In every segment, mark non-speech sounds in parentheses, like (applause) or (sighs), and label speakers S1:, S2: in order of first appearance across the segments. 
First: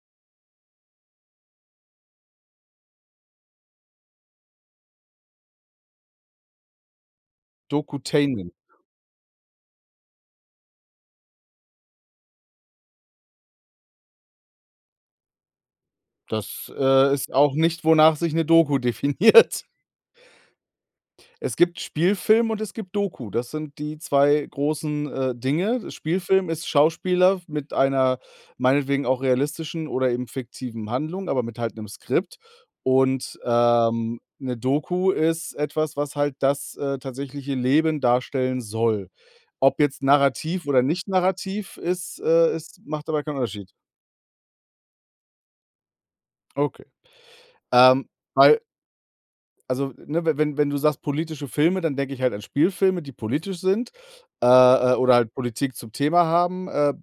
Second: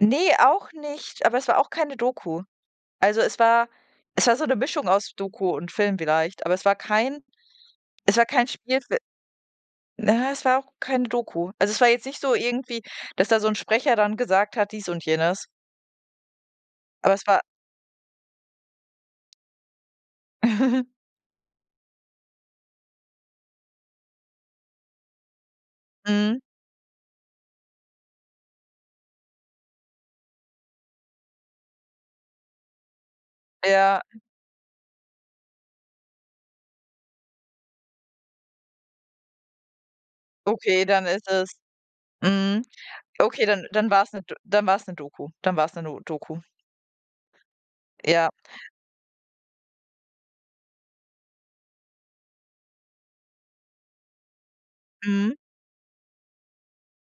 S1: Ne, auch nicht, aber es war auch keine Doku. Also, es war es war so 'ne Mischung aus Doku und Film vielleicht, aber es war kein es war kein
S2: Dokutainment.
S1: Spielfil na ja, es war auch keine Doku. Also, es war jetzt nicht so irgendwie, dass da so 'n Sprecher dann gesagt hat, dies und jenes.
S2: Das, äh,
S1: Aber es
S2: ist
S1: war
S2: auch nicht, wonach sich 'ne Doku definiert.
S1: (chuckles)
S2: Es gibt Spielfilm und es gibt Doku. Das sind die 2 großen, äh, Dinge.
S1: Mhm.
S2: Spielfilm ist Schauspieler w mit einer meinetwegen auch realistischen oder eben fiktiven Handlung, aber mit halt 'nem Skript. Und,
S1: Ja.
S2: ähm, 'ne Doku ist etwas, was halt das, äh, tatsächliche Leben darstellen soll. Ob jetzt narrativ oder
S1: Okay, dann
S2: nicht
S1: ist es
S2: narrativ ist äh,
S1: mhm.
S2: ist macht aber keinen
S1: Okay, dann
S2: Unterschied.
S1: dann war es 'n D dann war's 'ne Doku, dann war's 'ne no Doku.
S2: Okay. Ähm,
S1: Ja.
S2: weil also, ne, we wenn wenn du sagst politische Filme, dann denke ich halt an Spielfilme, die politisch sind, äh, äh, oder halt
S1: Mhm.
S2: Politik zum Thema haben. Äh,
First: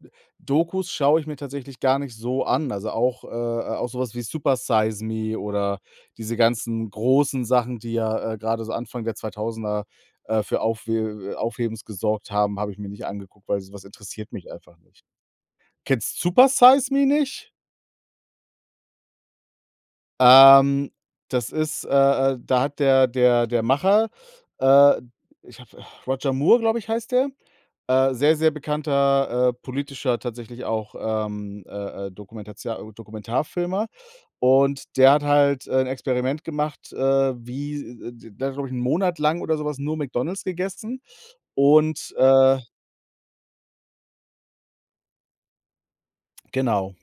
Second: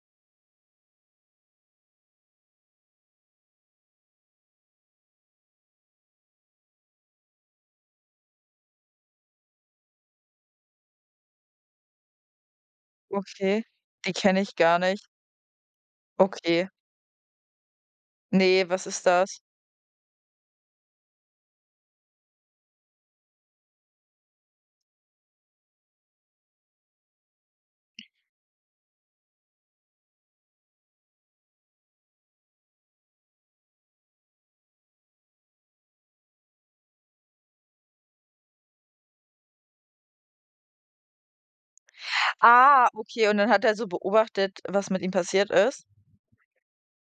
S2: D dokus schaue ich mir tatsächlich gar nicht so an. Also, auch äh, äh, auch so was wie „Supersize Me“ oder diese ganzen großen Sachen, die ja, äh, grade so Anfang der 2000er, äh, für Aufhe Aufhebens gesorgt haben, habe ich mir nicht angeguckt, weil
S1: Okay.
S2: so was
S1: Die
S2: interessiert
S1: kenne
S2: mich
S1: ich
S2: einfach
S1: gar nicht.
S2: nicht. Kennst
S1: Okay.
S2: „Supersize Me“ nicht?
S1: Ne, was ist das?
S2: Ähm, das ist äh, äh, da hat der der der Macher, äh, ich habe (sighs) Roger Moore, glaube ich, heißt der. Äh, sehr, sehr bekannter, äh, politischer, tatsächlich auch, ähm, äh, äh, Dokumentatio äh, Dokumentarfilmer. Und der hat halt, äh, 'n Experiment gemacht, äh, wie d d der hat, glaube ich, 'n Monat lang oder so was nur McDonald's gegessen. Und, äh
S1: Ah, okay, und dann hat er so beobachtet, was mit ihm passiert ist?
S2: Genau.